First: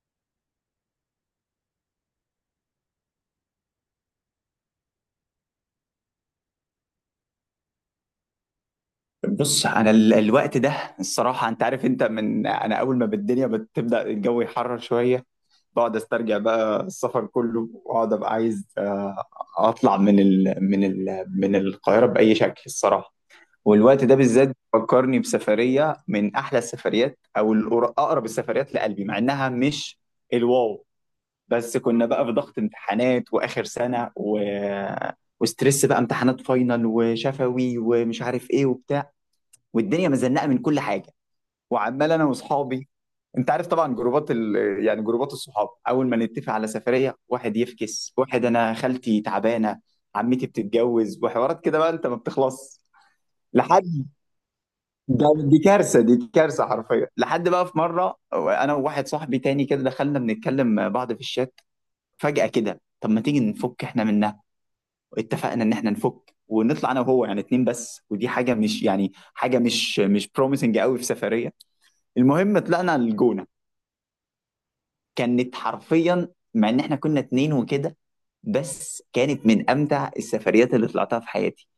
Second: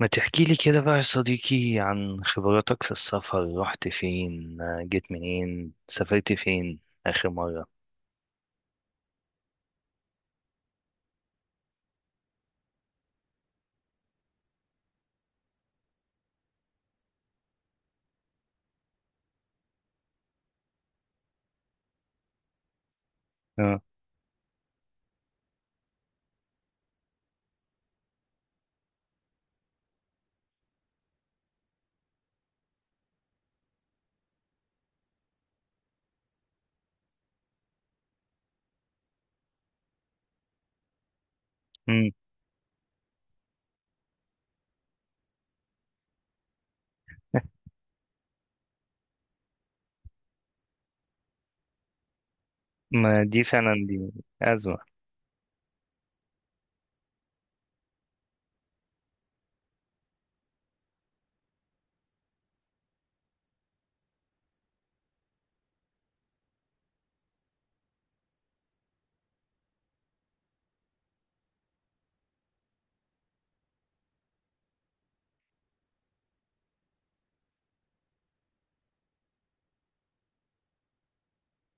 ما تحكي لي كده بقى يا صديقي عن خبراتك في السفر، رحت فين، جيت منين، سافرت فين آخر مرة؟ بص انا الوقت ده الصراحه، انت عارف، انت من انا اول ما بالدنيا بتبدا الجو يحرر شويه، بقعد استرجع بقى السفر كله واقعد ابقى عايز اطلع من ال من ال من القاهره باي شكل الصراحه. اه. والوقت ده بالذات فكرني بسفريه من احلى السفريات او اقرب السفريات لقلبي، مع انها مش الواو، بس كنا بقى في ضغط امتحانات واخر سنه وستريس بقى، امتحانات فاينل وشفوي ومش عارف ايه وبتاع، والدنيا مزنقه من كل حاجه، مم. وعمال انا واصحابي، انت عارف طبعا جروبات يعني جروبات الصحاب، اول ما نتفق على سفريه واحد يفكس، واحد انا خالتي تعبانه، عمتي بتتجوز، وحوارات كده بقى انت ما بتخلص ما دي فعلا، لحد، دي أزمة. ده دي كارثه، دي كارثه حرفيا. لحد بقى في مره انا وواحد صاحبي تاني كده دخلنا بنتكلم بعض في الشات، فجاه كده طب ما تيجي نفك احنا منها. اتفقنا ان احنا نفك ونطلع انا وهو، يعني اتنين بس، ودي حاجه مش يعني حاجه مش بروميسنج قوي في سفريه. المهم طلعنا الجونه، كانت حرفيا، مع ان احنا كنا اتنين وكده، بس كانت من امتع السفريات اللي طلعتها في حياتي.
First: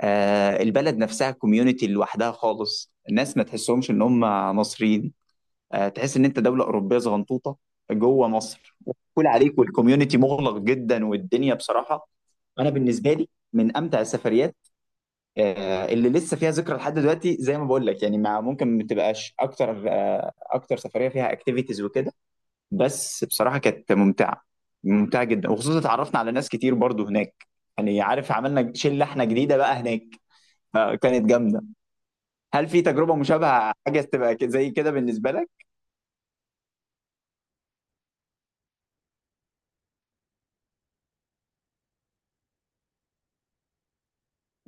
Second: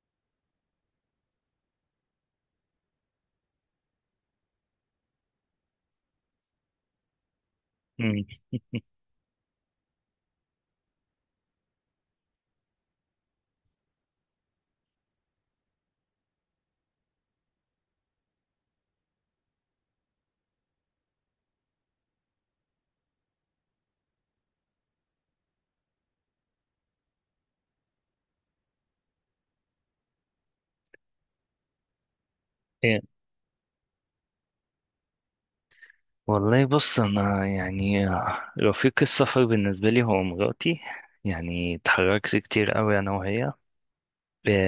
آه البلد نفسها كوميونتي لوحدها خالص، الناس ما تحسهمش ان هم مصريين، آه تحس ان انت دوله اوروبيه صغنطوطه مم. جوه مصر، كل عليك، والكوميونتي مغلق جدا، والدنيا بصراحه، انا بالنسبه لي من امتع السفريات، آه اللي لسه فيها ذكرى لحد دلوقتي، زي ما بقول لك يعني، مع ممكن ما تبقاش اكتر، آه اكتر سفريه فيها اكتيفيتيز وكده، بس بصراحة كانت ممتعة، ممتعة جدا، وخصوصا اتعرفنا على ناس كتير برضو هناك، يعني عارف عملنا شلة احنا جديدة بقى هناك، فكانت جامدة. هل في إيه. تجربة مشابهة حاجة تبقى زي كده بالنسبة لك؟ والله، بص أنا يعني رفيق السفر بالنسبة لي هو مراتي. يعني اتحركت كتير قوي أنا وهي.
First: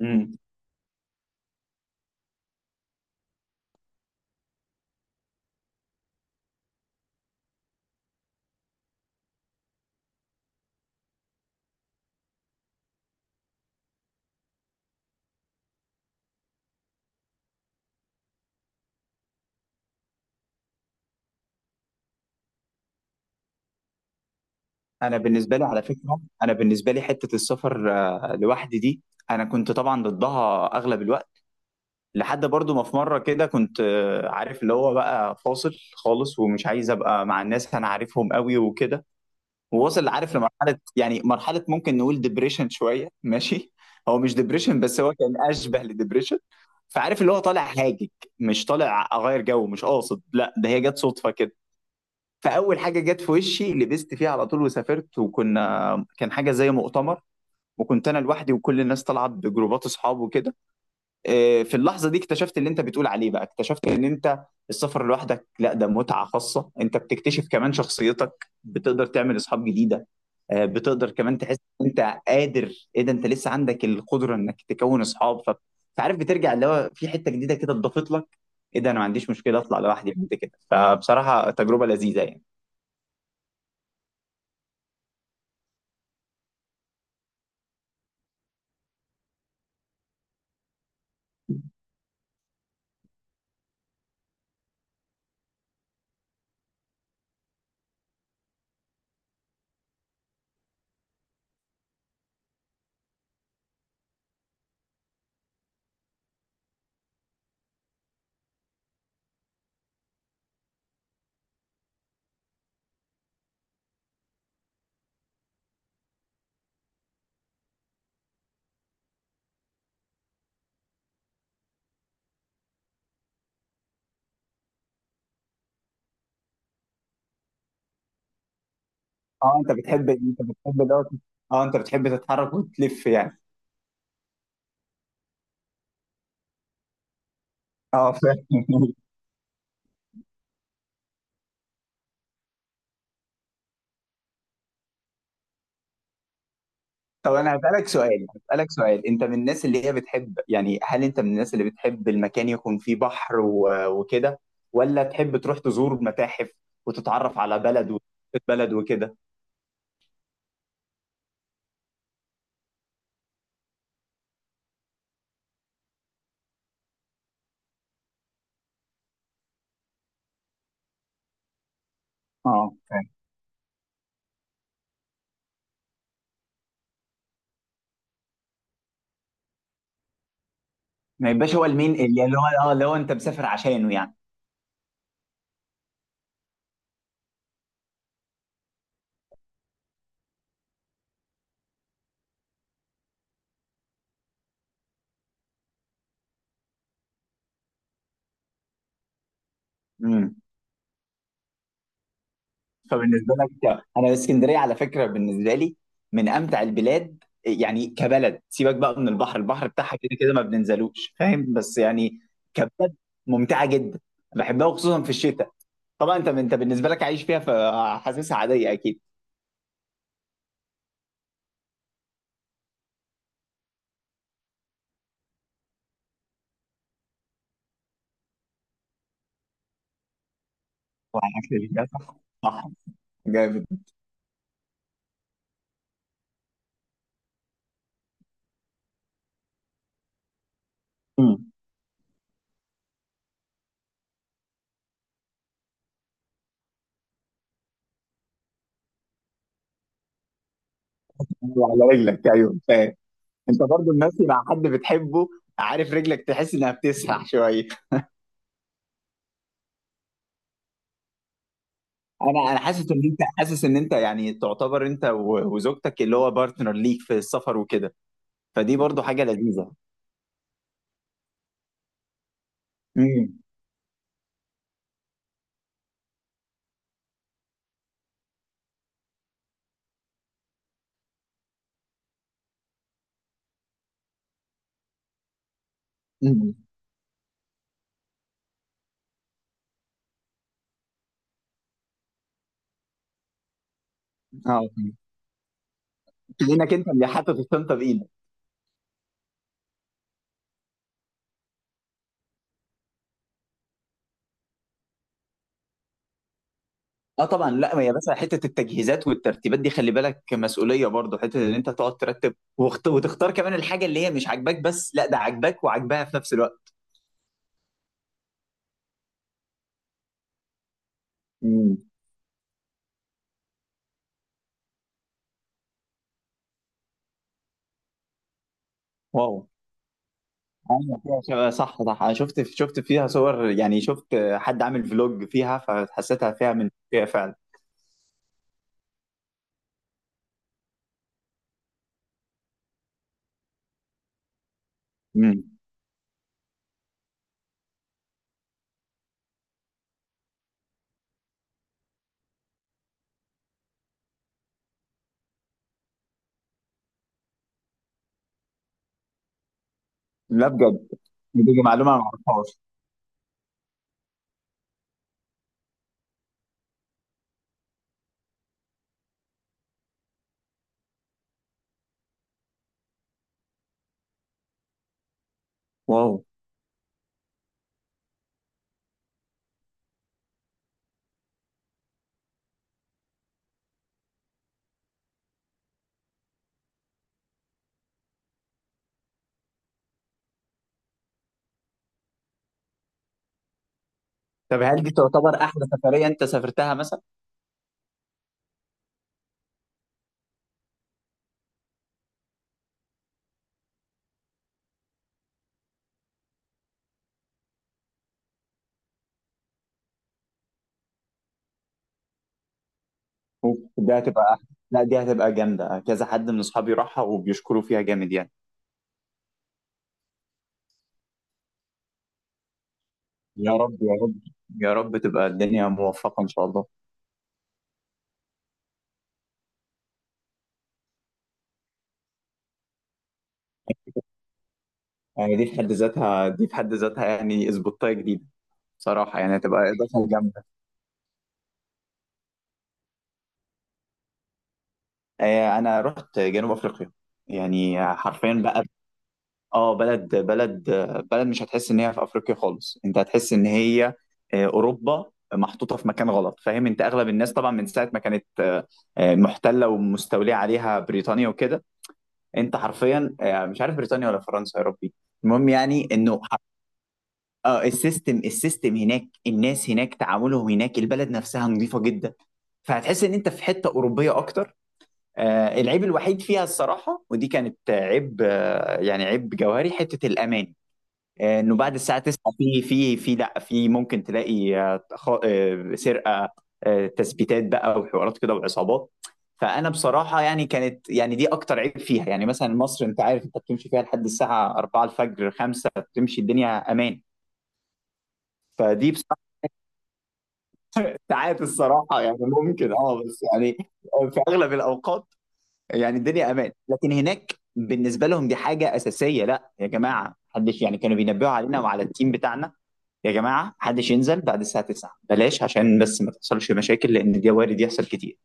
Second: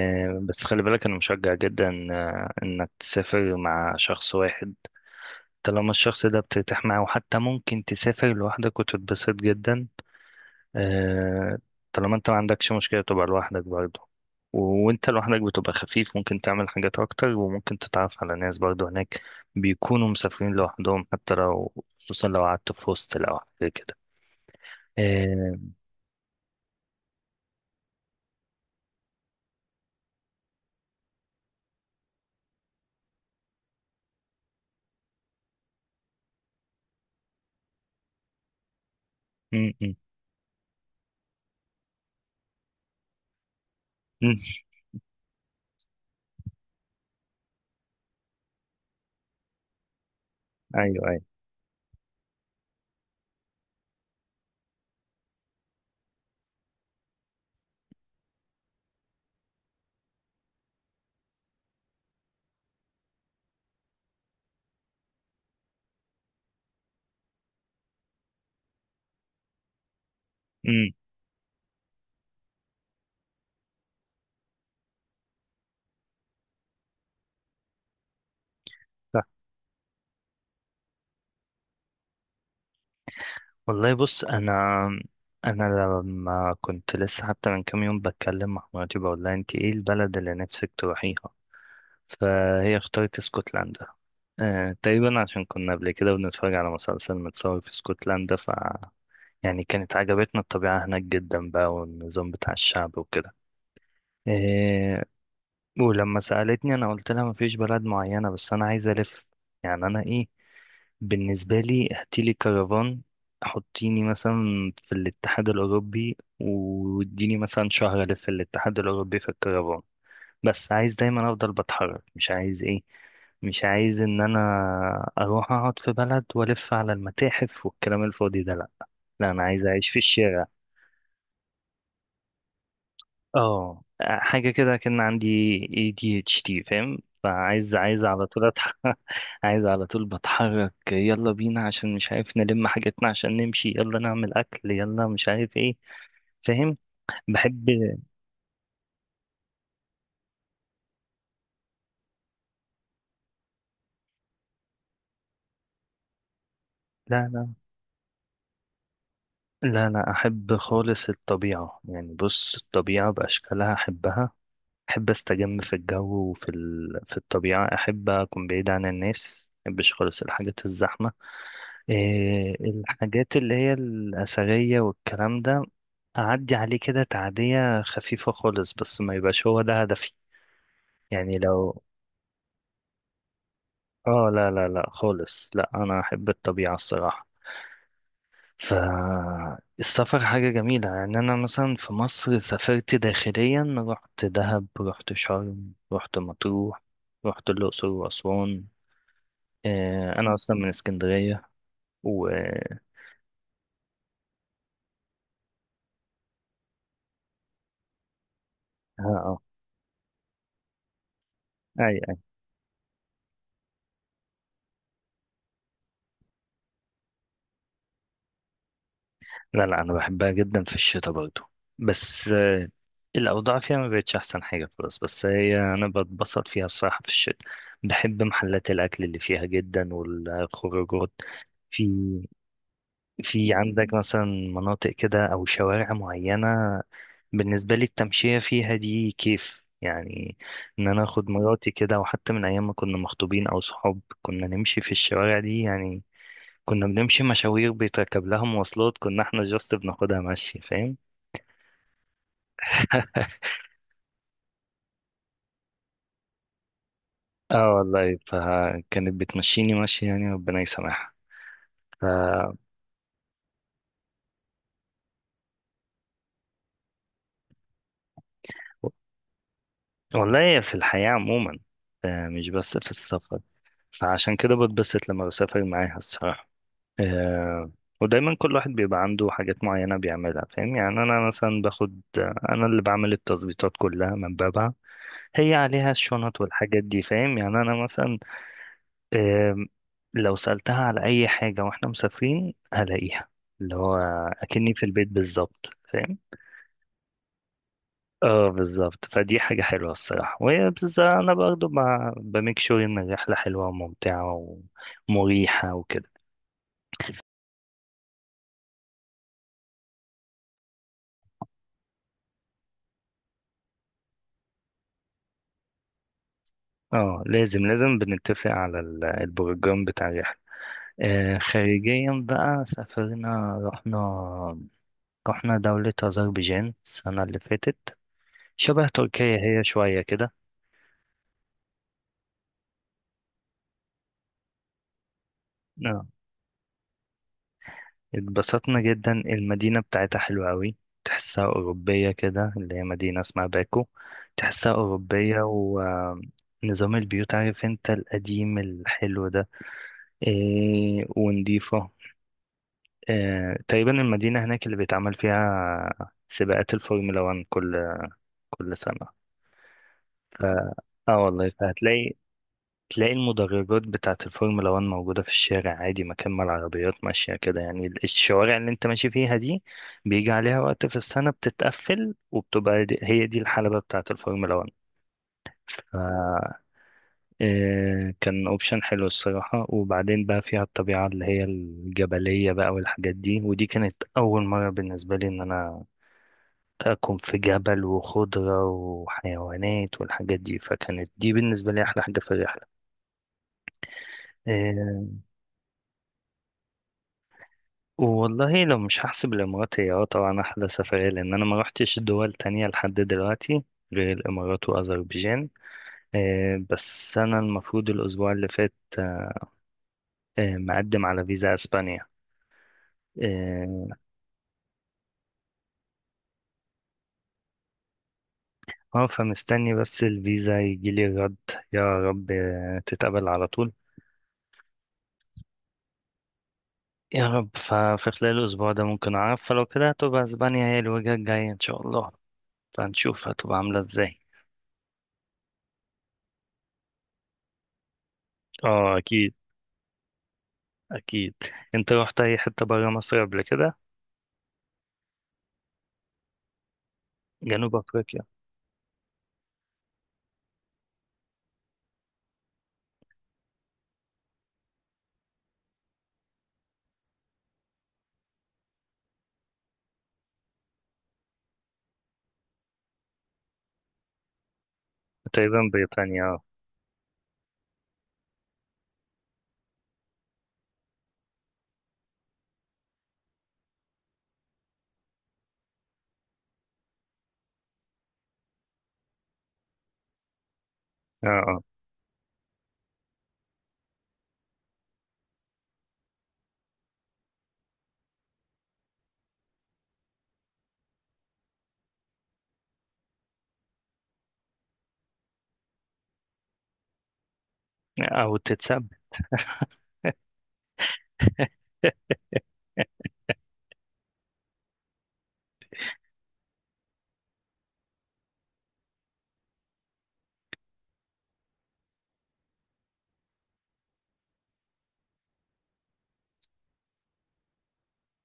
امم بس خلي بالك، أنا مشجع جدا إنك تسافر مع شخص واحد. طالما الشخص ده بترتاح معاه، وحتى ممكن تسافر لوحدك وتتبسط جدا. آه، طالما انت ما عندكش مشكلة تبقى لوحدك برضه. و- وانت لوحدك بتبقى خفيف، ممكن تعمل حاجات اكتر، وممكن تتعرف على ناس برضه هناك بيكونوا مسافرين لوحدهم، حتى لو، خصوصا لو قعدت في هوستل او حاجة كده. انا آه، بالنسبة لي على فكرة، انا بالنسبة لي حتة السفر لوحدي دي، انا كنت طبعا ضدها اغلب الوقت، لحد برضو ما في مرة كده كنت عارف اللي هو بقى فاصل خالص، ومش عايز ابقى مع الناس انا عارفهم قوي وكده، م- م- ووصل عارف لمرحله، يعني مرحله ممكن نقول ديبريشن شويه ماشي، هو م. مش ديبريشن بس هو كان اشبه لديبريشن، فعارف اللي هو طالع هاجج، مش طالع اغير جو، مش قاصد، لا ده هي جت ايوه، ايوه. صدفه كده. فاول حاجه جت في وشي لبست فيها على طول وسافرت، وكنا كان حاجه زي مؤتمر، وكنت انا لوحدي وكل الناس طلعت بجروبات اصحاب وكده. في اللحظه دي اكتشفت اللي انت بتقول عليه، بقى اكتشفت ان انت السفر لوحدك، لا ده متعه خاصه، انت بتكتشف كمان شخصيتك، بتقدر تعمل اصحاب جديده، م. بتقدر كمان تحس ان انت قادر، ايه ده انت لسه عندك القدره انك تكون اصحاب فعارف بترجع اللي هو في حته جديده كده اتضافت لك، ايه ده انا ما صح. عنديش مشكله اطلع لوحدي بعد كده، فبصراحه تجربه لذيذه يعني. والله، بص انا لما كنت لسه، حتى من كام يوم، بتكلم مع مراتي بقول لها: انت ايه البلد اللي نفسك تروحيها؟ فهي اختارت اسكتلندا. تقريبا عشان كنا قبل كده بنتفرج على مسلسل متصور في اسكتلندا، يعني كانت عجبتنا الطبيعة هناك جدا بقى، والنظام بتاع الشعب وكده. إيه. ولما سألتني، أنا قلت لها مفيش بلد معينة، بس أنا عايز ألف. يعني، أنا، إيه، بالنسبة لي هاتيلي كرفان، حطيني مثلا في الاتحاد الأوروبي، واديني مثلا شهر ألف في الاتحاد الأوروبي في الكرفان. بس عايز دايما افضل بتحرك، مش عايز، ايه، مش عايز ان انا اروح اقعد في بلد والف على المتاحف والكلام الفاضي ده، لا. لا، انا اه عايز انت اعيش في بتحب انت الشارع. بتحب دوت، اه انت بتحب تتحرك وتلف يعني. اه، حاجه كده. كان عندي ADHD، فاهم؟ فعايز عايز اه على طول فاهم. أتحرك. عايز على طول بتحرك، يلا بينا، عشان مش عارف نلم حاجتنا عشان نمشي، يلا نعمل اكل، يلا مش عارف ايه. فاهم. طب انا بحب. هسألك سؤال، انت من الناس اللي هي بتحب، يعني هل انت من الناس اللي بتحب المكان يكون فيه بحر وكده، ولا تحب تروح تزور متاحف لا، وتتعرف لا، على بلد وثقافة بلد وكده؟ لا، لا احب خالص الطبيعه يعني. بص، الطبيعه باشكالها احبها. أحب أستجم في الجو وفي في الطبيعة. أحب أكون بعيد عن الناس، مبحبش خالص الحاجات الزحمة. إيه اه فاهم. الحاجات اللي هي الأثرية والكلام ده، أعدي عليه كده تعدية خفيفة خالص، بس ما يبقاش هو ده هدفي. ما يعني يبقاش هو لو، المين اللي هو، اه اللي هو انت مسافر عشانه يعني. آه، لا، لا، لا خالص، لا، أنا أحب الطبيعة الصراحة. فالسفر حاجة جميلة يعني. أنا مثلا في مصر سافرت داخليا، رحت دهب، رحت شرم، رحت مطروح، رحت الأقصر وأسوان. انا امم اصلا من اسكندريه و اه فبالنسبه لك، انا اسكندريه على فكره بالنسبه لي من امتع البلاد، يعني كبلد سيبك بقى من البحر، آه. البحر بتاعها كده كده ما بننزلوش فاهم، بس اي، اي. يعني كبلد ممتعه جدا، بحبها وخصوصا في الشتاء، طبعا انت انت بالنسبه لك عايش فيها فحاسسها عاديه اكيد. لا، لا، انا بحبها جدا في الشتاء برضو. بس الاوضاع فيها ما بقتش احسن حاجه خلاص، بس هي انا بتبسط فيها الصراحه في الشتاء. بحب محلات الاكل اللي فيها جدا والخروجات. وعلى اكل في البيت، صح. صح. في جامد. عندك مثلا مناطق كده او شوارع معينه؟ بالنسبه لي التمشيه فيها دي كيف يعني؟ ان انا اخد مم. مراتي كده، وحتى من ايام ما كنا مخطوبين او صحاب، كنا نمشي في الشوارع دي يعني. كنا بنمشي مشاوير بيتركب لها مواصلات، كنا احنا جاست بناخدها مشي، فاهم؟ وعلى رجلك ايوه فاهم. انت برضو المشي مع حد بتحبه، عارف رجلك تحس انها بتسرح شويه. اه، والله فكانت بتمشيني مشي يعني، ربنا يسامحها. ف... انا حاسس ان انت حاسس ان انت يعني تعتبر انت وزوجتك اللي هو بارتنر ليك في السفر وكده، فدي برضو حاجه لذيذه. والله، في الحياة عموما، مش بس في امم السفر. فعشان كده بتبسط لما بسافر معاها الصراحة. آه، ودايما كل واحد بيبقى عنده حاجات معينة بيعملها، فاهم؟ يعني أنا مثلا باخد، أنا اللي بعمل التظبيطات كلها من بابها، هي عليها الشنط امم والحاجات دي، فاهم؟ يعني أنا مثلا، أم، لو سألتها على أي حاجة وإحنا مسافرين هلاقيها، اللي هو، اه، أكني في البيت بالظبط، فاهم؟ كانك انت اللي حاطط الشنطه بايدك. اه، بالظبط. فدي حاجة حلوة الصراحة، وهي بس أنا برضه ب- بميك شور إن الرحلة حلوة وممتعة ومريحة وكده. اه طبعا، لا ما يا باشا، حته التجهيزات والترتيبات دي خلي بالك مسؤوليه برضه، حته ان انت تقعد ترتب وتختار كمان الحاجه اللي هي مش عاجباك، بس لا ده عاجباك وعاجباها في نفس الوقت. اه، لازم لازم بنتفق على ال- البروجرام بتاع الرحلة. امم خارجيا بقى سافرنا، رحنا دولة أذربيجان السنة اللي فاتت. شبه واو، تركيا هي، شوية كده. ايوه فيها صح صح، انا شفت فيها صور، يعني شفت حد عامل فلوج فيها آه، فحسيتها فيها من فيها فعلا. اتبسطنا جدا، المدينة بتاعتها حلوة أوي. تحسها أوروبية كده، اللي هي مدينة اسمها باكو. تحسها أوروبية، امم. ونظام البيوت، عارف انت، القديم الحلو ده. إيه، ونضيفة. إيه، تقريبا المدينة هناك اللي بيتعمل فيها سباقات الفورمولا 1 كل سنة. لا بجد، اه والله، دي معلومه ما فهتلاقي اعرفهاش. تلاقي المدرجات بتاعة الفورمولا 1 موجودة في الشارع عادي، مكان ما العربيات ماشية كده يعني، ال- الشوارع اللي انت ماشي فيها دي بيجي عليها وقت في السنة بتتقفل، وبتبقى دي، هي دي الحلبة بتاعة الفورمولا 1. ف واو. كان اوبشن حلو الصراحة. وبعدين بقى فيها الطبيعة اللي هي الجبلية بقى والحاجات دي، ودي كانت أول مرة بالنسبة لي إن أنا أكون في جبل وخضرة وحيوانات والحاجات دي، فكانت دي بالنسبة لي أحلى حاجة في الرحلة. طب هل دي آه، تعتبر احلى سفريه انت سافرتها مثلا؟ والله، لو مش هحسب الامارات هي طبعا احلى سفرية، لان انا ما روحتش دول تانية لحد دلوقتي غير الامارات واذربيجان. بس انا المفروض الاسبوع اللي فات مقدم على فيزا اسبانيا. أوف، اه. دي هتبقى احلى، لا دي هتبقى جامده، كذا حد من اصحابي راحها وبيشكروا فيها جامد يعني. فمستني بس الفيزا يجيلي الرد. يا رب تتقبل على يا طول. رب يا رب، يا رب تبقى الدنيا موفقة إن شاء الله. يا رب. ففي خلال الاسبوع ده ممكن اعرف، فلو كده هتبقى اسبانيا هي الوجهة الجاية ان شاء الله. فهنشوف هتبقى عاملة ازاي. يعني دي في حد ذاتها يعني اسبوتاية جديدة، اه، بصراحة اكيد. يعني هتبقى إضافة جامدة. اكيد. انت روحت اي حتة برا مصر قبل كده؟ أنا رحت جنوب أفريقيا، جنوب يعني أفريقيا؟ حرفيا بقى، آه بلد بلد مش هتحس إن هي في أفريقيا خالص، أنت هتحس إن هي أوروبا محطوطة في مكان غلط فاهم، أنت أغلب الناس طبعا من ساعة ما كانت محتلة ومستولية عليها بريطانيا وكده، أنت حرفيا مش عارف بريطانيا ولا فرنسا يا ربي. المهم تقريبا يعني انه بريطانيا، اه. اه السيستم هناك، الناس هناك، تعاملهم هناك، البلد نفسها نظيفة جدا، فهتحس ان انت في حتة أوروبية اكتر. آه العيب الوحيد فيها الصراحة، ودي كانت عيب، آه يعني عيب جوهري، حتة الأمان، آه انه اه. بعد الساعة 9 في في في لا في ممكن تلاقي سرقة، آه تثبيتات بقى وحوارات كده وعصابات. فانا بصراحه يعني كانت يعني دي اكتر عيب فيها، يعني مثلا مصر انت عارف انت بتمشي فيها لحد الساعه 4 الفجر 5 بتمشي الدنيا امان، اه، أو تتسب. فدي ساعات الصراحة يعني ممكن اه بس يعني، في أغلب الأوقات يعني الدنيا أمان، لكن هناك بالنسبة لهم دي حاجة أساسية، لا يا جماعة محدش، يعني كانوا بينبهوا علينا وعلى التيم بتاعنا، يا جماعة محدش ينزل بعد الساعة 9 بلاش، عشان بس ما تحصلش مشاكل لأن دي وارد يحصل كتير.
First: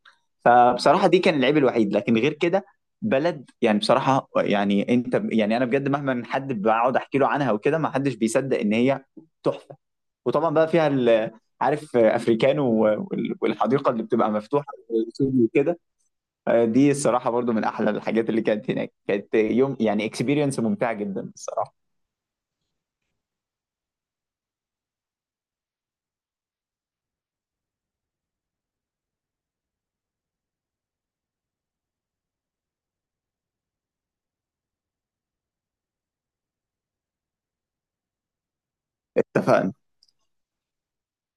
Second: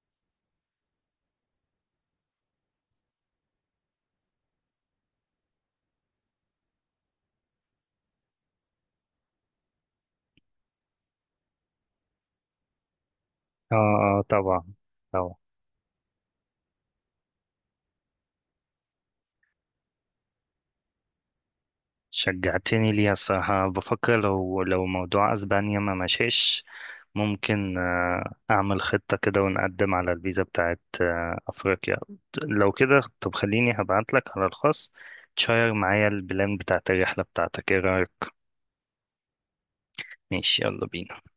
فبصراحة دي كان العيب الوحيد، لكن غير كده بلد يعني بصراحة يعني أنت يعني أنا بجد، مهما حد بقعد أحكي له عنها وكده ما حدش بيصدق إن هي تحفة. وطبعا بقى فيها عارف افريكانو اه، والحديقه اللي اه، بتبقى طبعا. مفتوحه طبعا. والاستوديو وكده، دي الصراحه برضو من احلى الحاجات اللي كانت هناك، كانت يوم يعني اكسبيرينس ممتعه جدا الصراحه. شجعتني ليها الصراحة. بفكر، لو موضوع أسبانيا ما مشيش، ممكن أعمل خطة كده، ونقدم على الفيزا بتاعت أفريقيا. لو كده، طب خليني هبعتلك على الخاص تشير معايا البلان بتاعت الرحلة بتاعتك، ايه رأيك؟ اتفقنا. ماشي، يلا بينا.